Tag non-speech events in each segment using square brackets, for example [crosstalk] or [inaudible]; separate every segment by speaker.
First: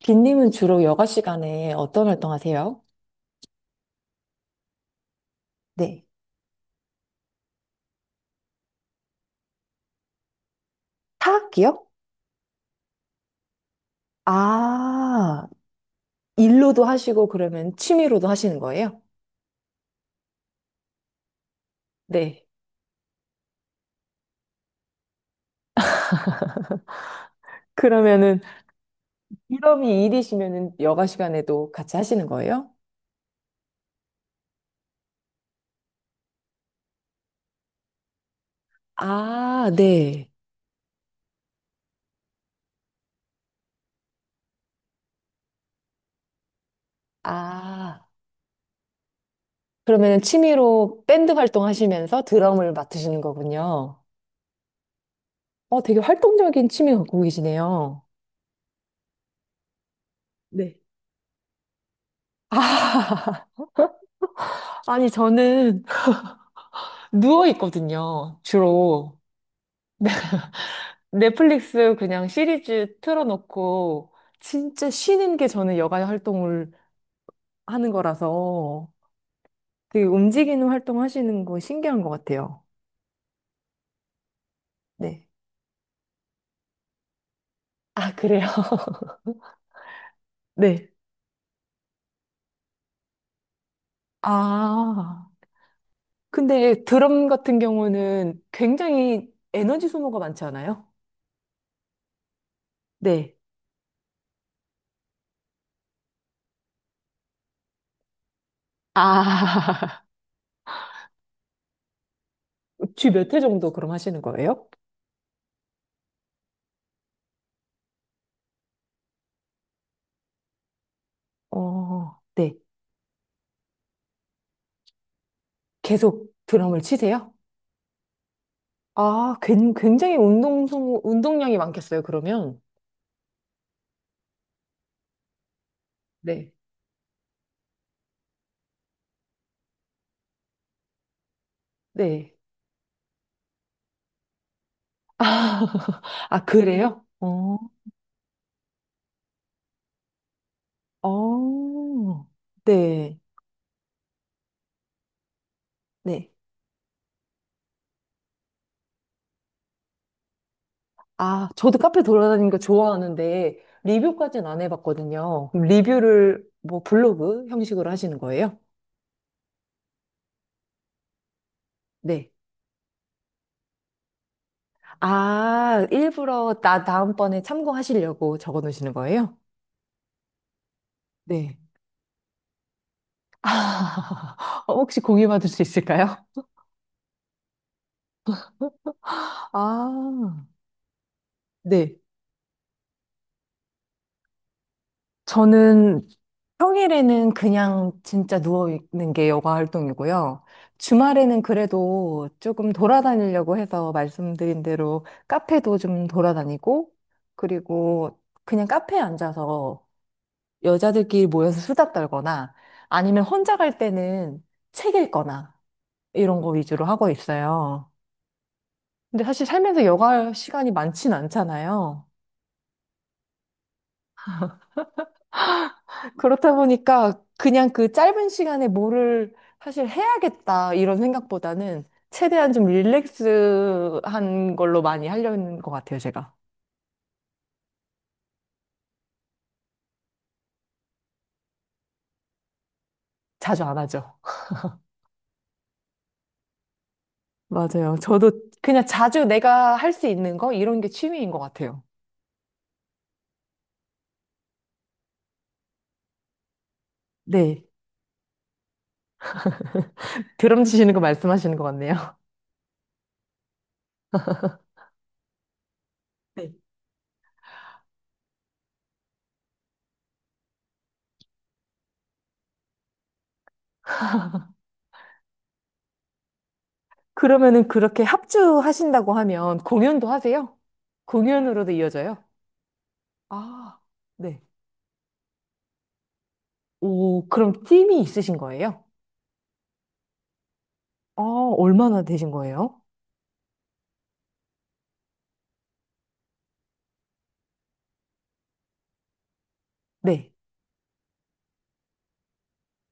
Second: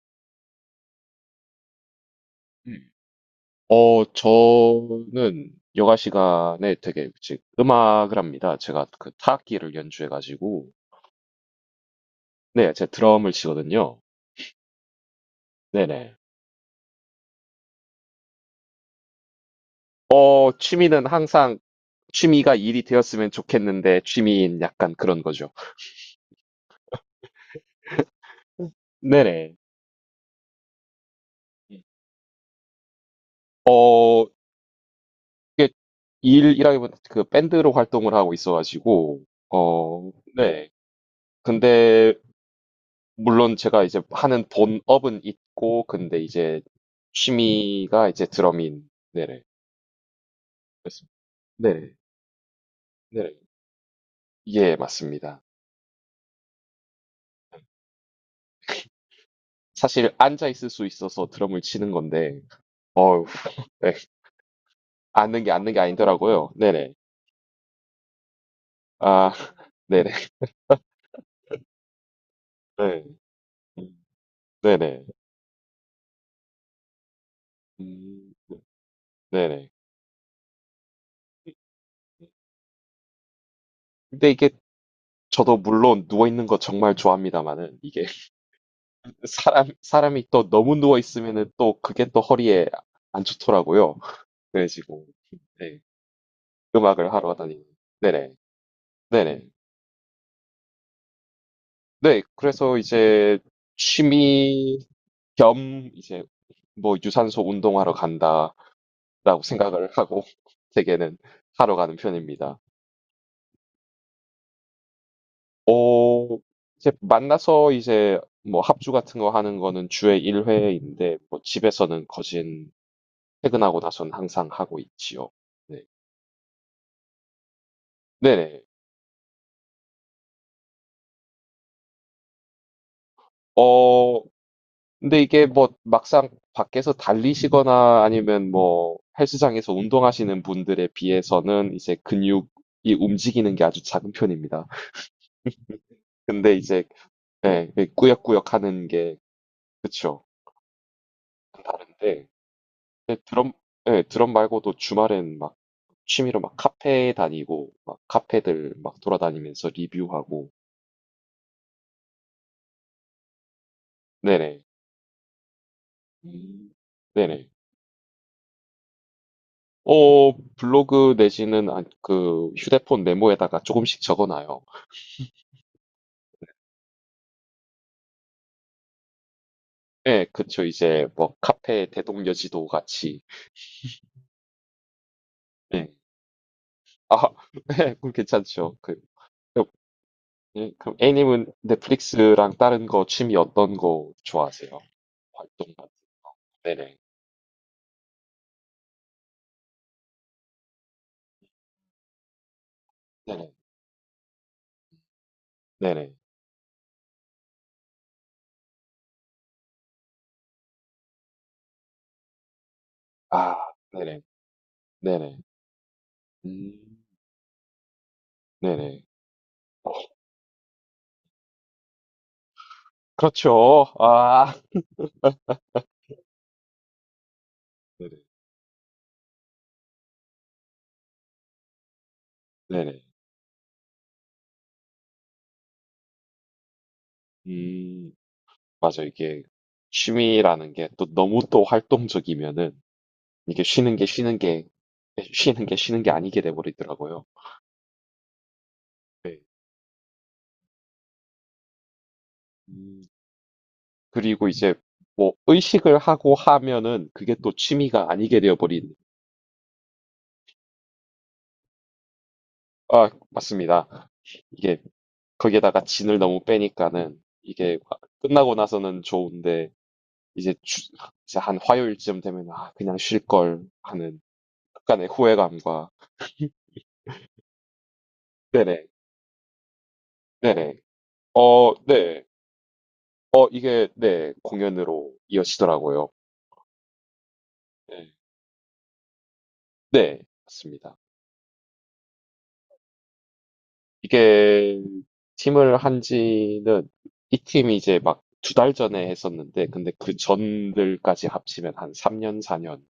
Speaker 1: 빈님은 주로 여가 시간에 어떤
Speaker 2: 음.
Speaker 1: 활동하세요?
Speaker 2: 저는 여가
Speaker 1: 네.
Speaker 2: 시간에 되게 즉 음악을 합니다. 제가 그 타악기를 연주해가지고
Speaker 1: 타악기요?
Speaker 2: 네, 제가 드럼을 치거든요.
Speaker 1: 아,
Speaker 2: 네네.
Speaker 1: 일로도 하시고 그러면 취미로도 하시는 거예요?
Speaker 2: 취미는 항상
Speaker 1: 네.
Speaker 2: 취미가 일이 되었으면 좋겠는데 취미인 약간 그런 거죠.
Speaker 1: 그러면은
Speaker 2: 네네.
Speaker 1: 일업이 일이시면은 여가 시간에도
Speaker 2: 예.
Speaker 1: 같이 하시는 거예요?
Speaker 2: 어, 이게 일이라기보다 그 밴드로 활동을 하고 있어가지고
Speaker 1: 아, 네.
Speaker 2: 네. 근데 물론 제가 이제 하는 본업은 있고, 근데 이제
Speaker 1: 아,
Speaker 2: 취미가 이제 드러민, 네네.
Speaker 1: 그러면은
Speaker 2: 그
Speaker 1: 취미로 밴드
Speaker 2: 네네.
Speaker 1: 활동하시면서 드럼을 맡으시는
Speaker 2: 네네.
Speaker 1: 거군요.
Speaker 2: 예, 맞습니다.
Speaker 1: 어, 되게 활동적인 취미 갖고 계시네요.
Speaker 2: 사실 앉아 있을
Speaker 1: 네.
Speaker 2: 수 있어서 드럼을 치는 건데, 어우,
Speaker 1: 아,
Speaker 2: [laughs] 네,
Speaker 1: [laughs] 아니
Speaker 2: 앉는 게 앉는 게
Speaker 1: 저는 [laughs]
Speaker 2: 아니더라고요. 네네.
Speaker 1: 누워 있거든요, 주로.
Speaker 2: 아, [laughs] 네네.
Speaker 1: 넷플릭스 그냥 시리즈
Speaker 2: 네. 음,
Speaker 1: 틀어놓고 진짜
Speaker 2: 네네.
Speaker 1: 쉬는 게 저는 여가 활동을 하는
Speaker 2: 음,
Speaker 1: 거라서
Speaker 2: 네네.
Speaker 1: 되게 움직이는 활동 하시는 거 신기한 것 같아요.
Speaker 2: 근데 이게
Speaker 1: 네.
Speaker 2: 저도 물론 누워 있는 거 정말 좋아합니다만은 이게
Speaker 1: 아, 그래요? [laughs]
Speaker 2: [laughs] 사람이 또 너무
Speaker 1: 네.
Speaker 2: 누워 있으면은 또 그게 또 허리에 안 좋더라고요. 그래지고
Speaker 1: 아,
Speaker 2: 네,
Speaker 1: 근데
Speaker 2: 음악을
Speaker 1: 드럼
Speaker 2: 하러
Speaker 1: 같은
Speaker 2: 다니는 네네
Speaker 1: 경우는 굉장히
Speaker 2: 네네
Speaker 1: 에너지 소모가 많지 않아요?
Speaker 2: 네 그래서
Speaker 1: 네.
Speaker 2: 이제 취미 겸 이제 뭐 유산소 운동하러 간다라고 생각을
Speaker 1: 아, [laughs]
Speaker 2: 하고 [laughs] 대개는 하러 가는 편입니다.
Speaker 1: 주 몇 회 정도 그럼 하시는 거예요?
Speaker 2: 어 이제 만나서 이제 뭐 합주 같은 거 하는 거는 주에 1회인데 뭐 집에서는
Speaker 1: 어, 네.
Speaker 2: 거진 퇴근하고 나선 항상 하고 있지요. 네.
Speaker 1: 계속 드럼을 치세요?
Speaker 2: 네네.
Speaker 1: 아, 굉장히 운동 소모, 운동량이 많겠어요, 그러면?
Speaker 2: 어 근데 이게 뭐 막상
Speaker 1: 네.
Speaker 2: 밖에서 달리시거나 아니면 뭐 헬스장에서 운동하시는 분들에 비해서는 이제
Speaker 1: 네.
Speaker 2: 근육이 움직이는 게 아주 작은 편입니다.
Speaker 1: 아, [laughs] 아,
Speaker 2: 근데 이제
Speaker 1: 그래요? 어,
Speaker 2: 예, 예, 꾸역꾸역 하는 게 그쵸.
Speaker 1: 어,
Speaker 2: 다른데
Speaker 1: 네,
Speaker 2: 근데 드럼 예, 드럼 말고도 주말엔 막
Speaker 1: 네.
Speaker 2: 취미로 막 카페 다니고 막 카페들 막 돌아다니면서 리뷰하고
Speaker 1: 아, 저도 카페 돌아다니는 거 좋아하는데, 리뷰까지는 안
Speaker 2: 네네.
Speaker 1: 해봤거든요. 그럼 리뷰를
Speaker 2: 음.
Speaker 1: 뭐 블로그
Speaker 2: 네네.
Speaker 1: 형식으로 하시는 거예요?
Speaker 2: 블로그 내지는
Speaker 1: 네.
Speaker 2: 그 휴대폰 메모에다가 조금씩 적어놔요.
Speaker 1: 아, 일부러 나 다음번에 참고하시려고 적어 놓으시는 거예요?
Speaker 2: 예, 그쵸. 이제 뭐
Speaker 1: 네.
Speaker 2: 카페 대동여지도 같이.
Speaker 1: 아, [laughs] 혹시 공유 받을 수
Speaker 2: 예.
Speaker 1: 있을까요?
Speaker 2: 아, [laughs] 예, 그럼 괜찮죠. 그,
Speaker 1: 아,
Speaker 2: 예, 그럼 A님은
Speaker 1: 네.
Speaker 2: 넷플릭스랑 다른 거 취미 어떤 거 좋아하세요? 활동 같은.
Speaker 1: 저는
Speaker 2: 네네.
Speaker 1: 평일에는 그냥 진짜 누워있는 게 여가 활동이고요. 주말에는 그래도 조금
Speaker 2: 네네.
Speaker 1: 돌아다니려고 해서 말씀드린 대로 카페도 좀
Speaker 2: 네네.
Speaker 1: 돌아다니고, 그리고 그냥 카페에 앉아서 여자들끼리 모여서 수다 떨거나 아니면
Speaker 2: 아,
Speaker 1: 혼자 갈
Speaker 2: 네네.
Speaker 1: 때는 책
Speaker 2: 네네.
Speaker 1: 읽거나 이런 거 위주로
Speaker 2: 음,
Speaker 1: 하고 있어요.
Speaker 2: 네네.
Speaker 1: 근데 사실 살면서 여가 시간이 많진 않잖아요.
Speaker 2: 그렇죠. 아,
Speaker 1: 그렇다 보니까 그냥 그
Speaker 2: 네네.
Speaker 1: 짧은 시간에 뭐를 사실 해야겠다 이런 생각보다는 최대한 좀
Speaker 2: 네네.
Speaker 1: 릴렉스한 걸로 많이 하려는 것 같아요, 제가.
Speaker 2: 음, 맞아. 이게 취미라는 게 또 너무 또 활동적이면은 이게
Speaker 1: 자주 안 하죠.
Speaker 2: 쉬는 게 쉬는 게 아니게 돼버리더라고요.
Speaker 1: 맞아요. 저도 그냥 자주
Speaker 2: 네.
Speaker 1: 내가 할 수 있는 거 이런 게 취미인 것 같아요.
Speaker 2: 음, 그리고 이제 뭐 의식을 하고 하면은 그게 또
Speaker 1: 네.
Speaker 2: 취미가 아니게 되어버린.
Speaker 1: 드럼 치시는 거 말씀하시는 것 같네요.
Speaker 2: 아, 맞습니다. 이게 거기에다가 진을 너무
Speaker 1: 네.
Speaker 2: 빼니까는 이게 끝나고 나서는 좋은데 이제, 이제 한 화요일쯤 되면 아, 그냥 쉴 걸 하는 약간의 후회감과 [laughs]
Speaker 1: 그러면은 그렇게
Speaker 2: 네네,
Speaker 1: 합주하신다고 하면 공연도 하세요?
Speaker 2: 네네.
Speaker 1: 공연으로도 이어져요?
Speaker 2: 네.
Speaker 1: 아,
Speaker 2: 이게, 네,
Speaker 1: 네.
Speaker 2: 공연으로 이어지더라고요.
Speaker 1: 오, 그럼 팀이
Speaker 2: 네,
Speaker 1: 있으신 거예요?
Speaker 2: 네, 맞습니다.
Speaker 1: 아, 얼마나 되신 거예요?
Speaker 2: 이게 팀을 한 지는 이 팀이 이제 막 두 달 전에 했었는데 근데 그
Speaker 1: 네.
Speaker 2: 전들까지 합치면 한 3년, 4년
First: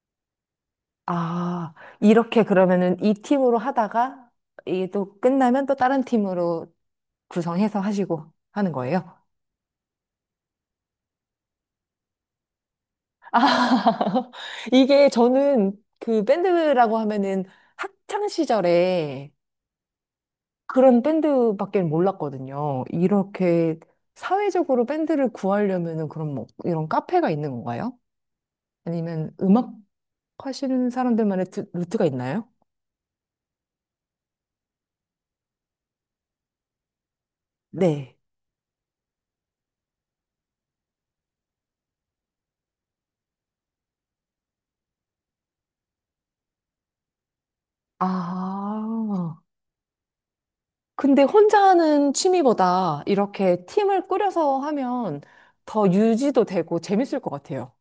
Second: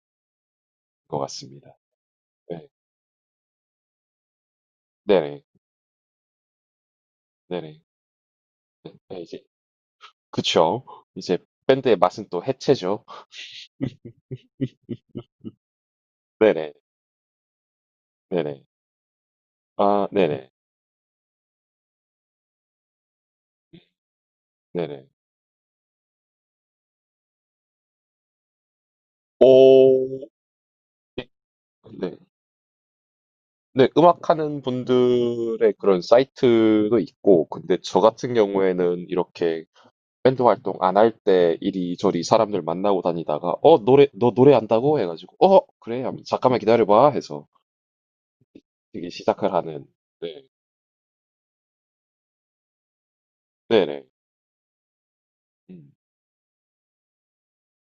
Speaker 2: 것
Speaker 1: 아,
Speaker 2: 같습니다.
Speaker 1: 이렇게
Speaker 2: 네,
Speaker 1: 그러면은 이 팀으로 하다가 이게 또
Speaker 2: 네네,
Speaker 1: 끝나면 또 다른 팀으로
Speaker 2: 네네.
Speaker 1: 구성해서 하시고 하는 거예요?
Speaker 2: 네, 이제 그쵸. 이제 밴드의 맛은 또 해체죠.
Speaker 1: 아, [laughs] 이게 저는 그
Speaker 2: 네네,
Speaker 1: 밴드라고 하면은 학창
Speaker 2: 네네.
Speaker 1: 시절에
Speaker 2: 아, 네네,
Speaker 1: 그런 밴드밖에 몰랐거든요. 이렇게 사회적으로
Speaker 2: 네네.
Speaker 1: 밴드를 구하려면은 그럼 뭐 이런 카페가 있는 건가요? 아니면 음악
Speaker 2: 오,
Speaker 1: 하시는 사람들만의 루트가
Speaker 2: 네.
Speaker 1: 있나요?
Speaker 2: 네, 음악하는 분들의 그런 사이트도 있고, 근데 저
Speaker 1: 네.
Speaker 2: 같은 경우에는 이렇게 밴드 활동 안 할 때 이리저리 사람들 만나고 다니다가 노래 너 노래한다고 해가지고 그래 하면 잠깐만 기다려봐 해서 되게
Speaker 1: 아.
Speaker 2: 시작을 하는 네
Speaker 1: 근데 혼자 하는 취미보다 이렇게 팀을
Speaker 2: 네네
Speaker 1: 꾸려서 하면 더
Speaker 2: 음.
Speaker 1: 유지도 되고 재밌을 것 같아요.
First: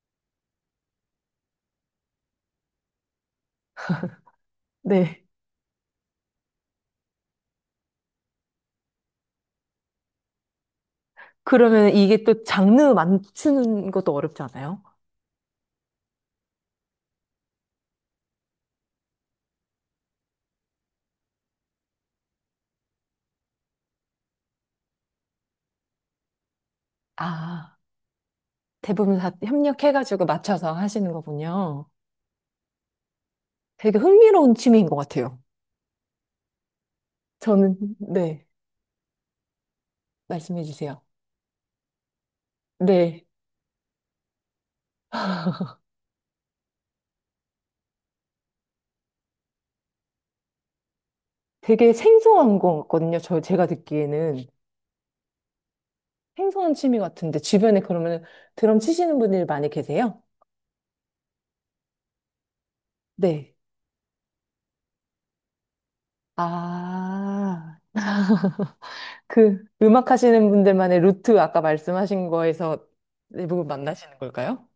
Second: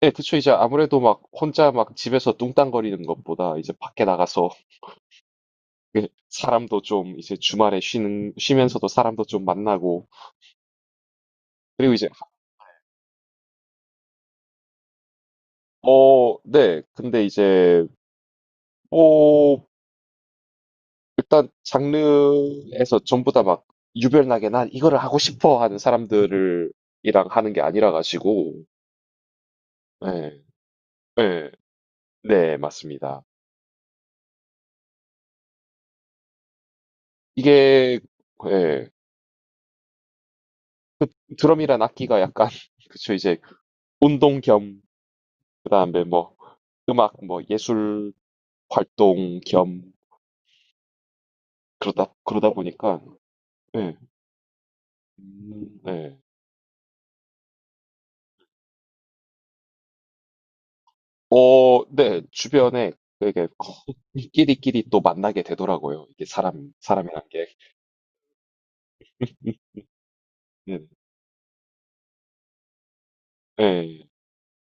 Speaker 2: 네 그쵸 이제 아무래도 막 혼자 막 집에서 뚱땅거리는 것보다 이제 밖에 나가서
Speaker 1: 네.
Speaker 2: [laughs] 사람도 좀 이제 주말에 쉬는 쉬면서도 사람도 좀 만나고
Speaker 1: 그러면
Speaker 2: 그리고 이제
Speaker 1: 이게 또 장르 맞추는 것도 어렵지 않아요?
Speaker 2: 네 근데 이제 뭐 일단 장르에서 전부 다 막 유별나게 난 이거를 하고 싶어 하는 사람들을 이랑 하는 게
Speaker 1: 아,
Speaker 2: 아니라 가지고
Speaker 1: 대부분 다 협력해가지고
Speaker 2: 예,
Speaker 1: 맞춰서 하시는
Speaker 2: 예,
Speaker 1: 거군요.
Speaker 2: 네, 맞습니다.
Speaker 1: 되게 흥미로운 취미인 것 같아요. 저는,
Speaker 2: 이게
Speaker 1: 네,
Speaker 2: 예,
Speaker 1: 말씀해 주세요.
Speaker 2: 드럼이란 악기가 약간 [laughs] 그쵸
Speaker 1: 네.
Speaker 2: 이제 운동 겸 그다음에 뭐 음악 뭐 예술 활동 겸
Speaker 1: 되게
Speaker 2: 그러다
Speaker 1: 생소한 것
Speaker 2: 보니까
Speaker 1: 같거든요. 저, 제가
Speaker 2: 예,
Speaker 1: 듣기에는.
Speaker 2: 예.
Speaker 1: 생소한 취미 같은데, 주변에 그러면 드럼 치시는 분들 많이 계세요?
Speaker 2: 네, 주변에 되게
Speaker 1: 네.
Speaker 2: [laughs] 끼리끼리 또 만나게 되더라고요. 이게 사람이란 게.
Speaker 1: 아. 그
Speaker 2: [laughs]
Speaker 1: 음악 하시는 분들만의 루트 아까 말씀하신 거에서 대부분
Speaker 2: 예,
Speaker 1: 만나시는 걸까요?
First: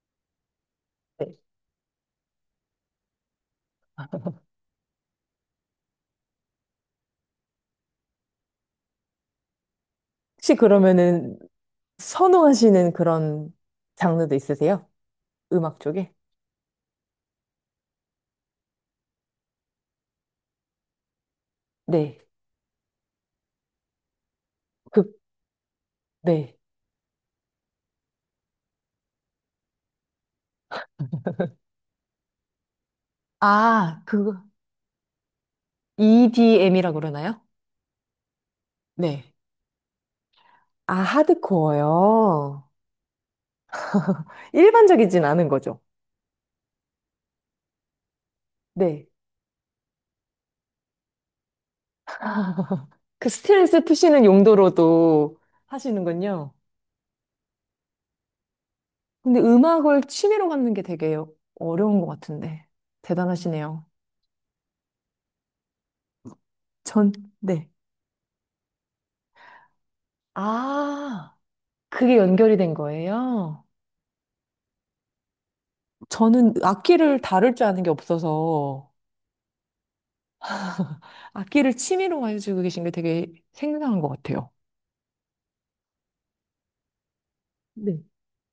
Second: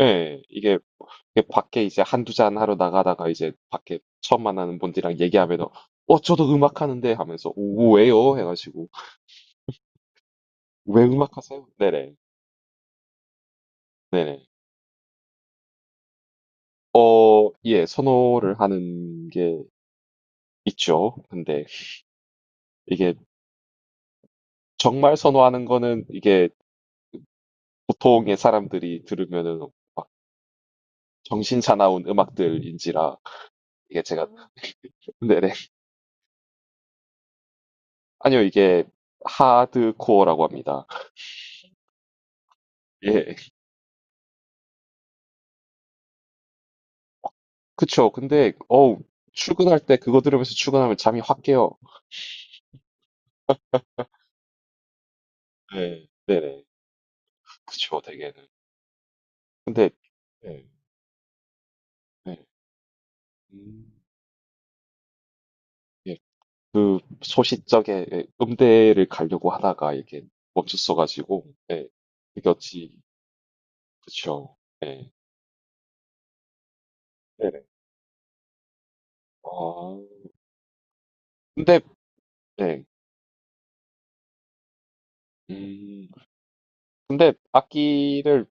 Speaker 2: 예,
Speaker 1: 네.
Speaker 2: 이게 밖에 이제 한두 잔 하러 나가다가 이제 밖에 처음 만나는 분들이랑 얘기하면, 저도 음악 하는데 하면서, 오, 왜요? 해가지고,
Speaker 1: 혹시
Speaker 2: 왜 음악
Speaker 1: 그러면은
Speaker 2: 하세요? 네네,
Speaker 1: 선호하시는 그런 장르도
Speaker 2: 네네.
Speaker 1: 있으세요? 음악 쪽에?
Speaker 2: 예, 선호를 하는 게 있죠. 근데
Speaker 1: 네.
Speaker 2: 이게 정말
Speaker 1: 그,
Speaker 2: 선호하는 거는 이게
Speaker 1: 네.
Speaker 2: 보통의 사람들이 들으면은 막 정신 사나운 음악들인지라, 이게
Speaker 1: 아,
Speaker 2: 제가,
Speaker 1: 그거.
Speaker 2: 네네.
Speaker 1: EDM이라고 그러나요?
Speaker 2: 아니요, 이게
Speaker 1: 네.
Speaker 2: 하드코어라고 합니다.
Speaker 1: 아, 하드코어요.
Speaker 2: 예.
Speaker 1: 일반적이진 않은 거죠.
Speaker 2: 그쵸. 근데, 어우,
Speaker 1: 네.
Speaker 2: 출근할 때 그거 들으면서 출근하면 잠이 확 깨요.
Speaker 1: 그 스트레스 푸시는 용도로도
Speaker 2: 네,
Speaker 1: 하시는군요.
Speaker 2: 네네. 그쵸, 대개는.
Speaker 1: 근데
Speaker 2: 근데,
Speaker 1: 음악을 취미로
Speaker 2: 네,
Speaker 1: 갖는 게 되게 어려운 것
Speaker 2: 네.
Speaker 1: 같은데. 대단하시네요.
Speaker 2: 음, 예, 그
Speaker 1: 전, 네.
Speaker 2: 소싯적에 예, 음대를 가려고 하다가 이게
Speaker 1: 아,
Speaker 2: 멈췄어가지고, 예,
Speaker 1: 그게
Speaker 2: 그게
Speaker 1: 연결이 된
Speaker 2: 어찌,
Speaker 1: 거예요?
Speaker 2: 그쵸. 예,
Speaker 1: 저는 악기를 다룰
Speaker 2: 네네.
Speaker 1: 줄 아는 게 없어서
Speaker 2: 아,
Speaker 1: 악기를
Speaker 2: 근데,
Speaker 1: 취미로 가지고
Speaker 2: 네.
Speaker 1: 계신 게 되게 생생한 것 같아요.
Speaker 2: 음, 근데
Speaker 1: 네.
Speaker 2: 악기를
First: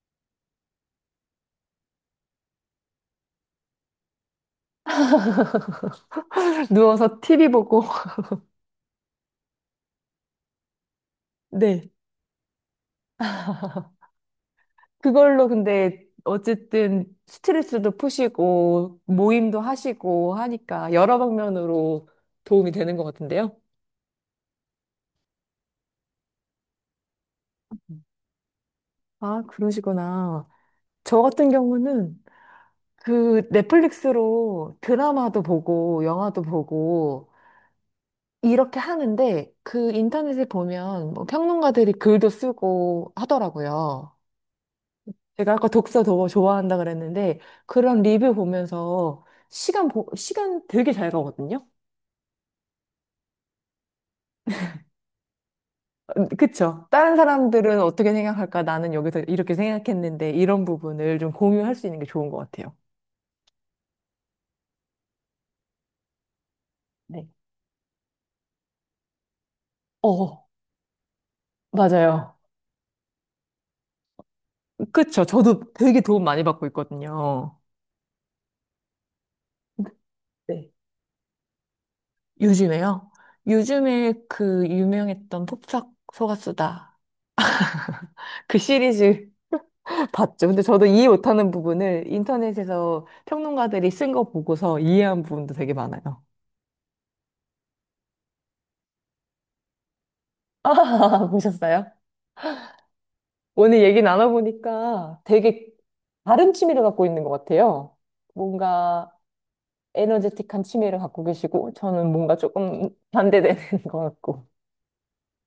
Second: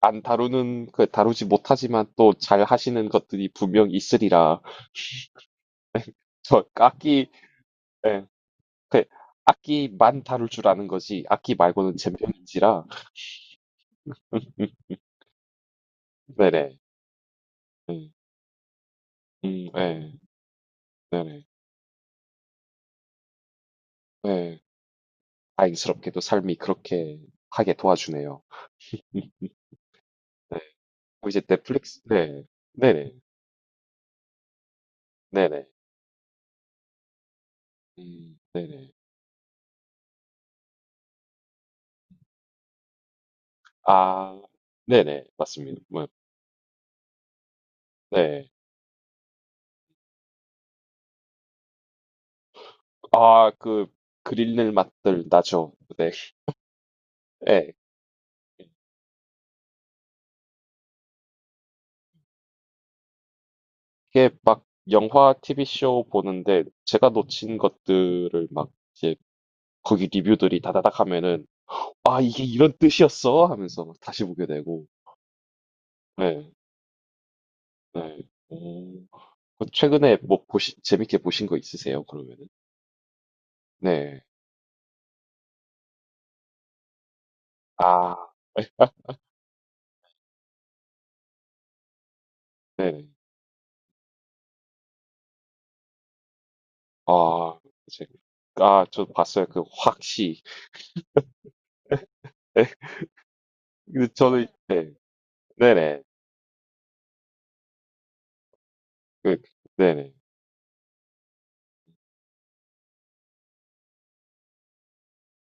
Speaker 2: 안 다루는, 그 다루지 못하지만 또 잘 하시는 것들이 분명 있으리라. [laughs] 저
Speaker 1: 누워서
Speaker 2: 악기,
Speaker 1: TV 보고, [laughs]
Speaker 2: 예, 그 악기만 다룰 줄 아는 거지 악기
Speaker 1: 네.
Speaker 2: 말고는 젬병인지라 음,
Speaker 1: 그걸로 근데
Speaker 2: 네네
Speaker 1: 어쨌든 스트레스도
Speaker 2: 음,
Speaker 1: 푸시고, 모임도
Speaker 2: 네,
Speaker 1: 하시고 하니까 여러
Speaker 2: 네네
Speaker 1: 방면으로 도움이 되는 것 같은데요?
Speaker 2: 예, 다행스럽게도 삶이 그렇게 하게 도와주네요 음,
Speaker 1: 아, 그러시구나.
Speaker 2: 네.
Speaker 1: 저
Speaker 2: 이제
Speaker 1: 같은
Speaker 2: 넷플릭스
Speaker 1: 경우는
Speaker 2: 네 네네
Speaker 1: 그 넷플릭스로 드라마도
Speaker 2: 네네
Speaker 1: 보고, 영화도 보고, 이렇게
Speaker 2: 네네
Speaker 1: 하는데 그 인터넷에 보면 뭐 평론가들이 글도 쓰고 하더라고요.
Speaker 2: 아 네네
Speaker 1: 제가 아까
Speaker 2: 맞습니다
Speaker 1: 독서
Speaker 2: 뭐,
Speaker 1: 더 좋아한다 그랬는데 그런 리뷰
Speaker 2: 네.
Speaker 1: 보면서 시간 되게 잘 가거든요.
Speaker 2: 아, 그 그릴 맛들 나죠 네
Speaker 1: 그쵸? 다른
Speaker 2: 예,
Speaker 1: 사람들은 어떻게 생각할까? 나는 여기서 이렇게 생각했는데 이런 부분을 좀 공유할 수 있는 게 좋은 것 같아요.
Speaker 2: 이게 막 영화 TV쇼 보는데 제가
Speaker 1: 네.
Speaker 2: 놓친 것들을 막 이제 거기
Speaker 1: 어,
Speaker 2: 리뷰들이 다다닥 하면은 '아
Speaker 1: 맞아요.
Speaker 2: 이게 이런 뜻이었어?' 하면서 막 다시 보게 되고.
Speaker 1: 그쵸? 저도 되게 도움 많이
Speaker 2: 네.
Speaker 1: 받고 있거든요.
Speaker 2: 네. 오. 그 최근에 뭐
Speaker 1: 네.
Speaker 2: 보신 재밌게 보신 거 있으세요 그러면은?
Speaker 1: 요즘에요? 요즘에
Speaker 2: 네.
Speaker 1: 그 유명했던 폭삭 속았수다.
Speaker 2: 아.
Speaker 1: 그
Speaker 2: 예.
Speaker 1: 시리즈 [laughs] 봤죠. 근데 저도 이해 못하는 부분을 인터넷에서
Speaker 2: 네네.
Speaker 1: 평론가들이 쓴 거 보고서 이해한 부분도 되게 많아요.
Speaker 2: 아. 제 아 저 봤어요. 그 확시.
Speaker 1: 아, [laughs] 보셨어요?
Speaker 2: 네, 근데
Speaker 1: 오늘 얘기
Speaker 2: 저는 네.
Speaker 1: 나눠보니까 되게
Speaker 2: 네네.
Speaker 1: 다른 취미를 갖고 있는 것 같아요. 뭔가
Speaker 2: 그 네네.
Speaker 1: 에너제틱한 취미를 갖고 계시고, 저는 뭔가 조금 반대되는 [laughs] 것 같고.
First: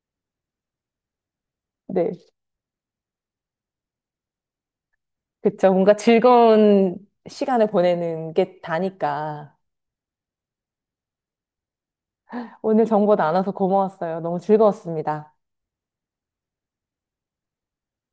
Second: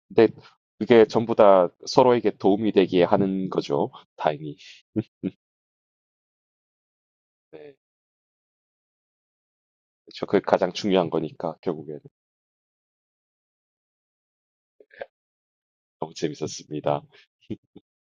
Speaker 2: 근데 그게 전부 다
Speaker 1: 네.
Speaker 2: 서로에게 도움이 되게 하는 거죠 다행히.
Speaker 1: 그쵸. 뭔가 즐거운 시간을
Speaker 2: 네.
Speaker 1: 보내는 게 다니까.
Speaker 2: 그게 가장 중요한 거니까 결국에는.
Speaker 1: 오늘 정보 나눠서 고마웠어요. 너무 즐거웠습니다.
Speaker 2: 너무 재밌었습니다.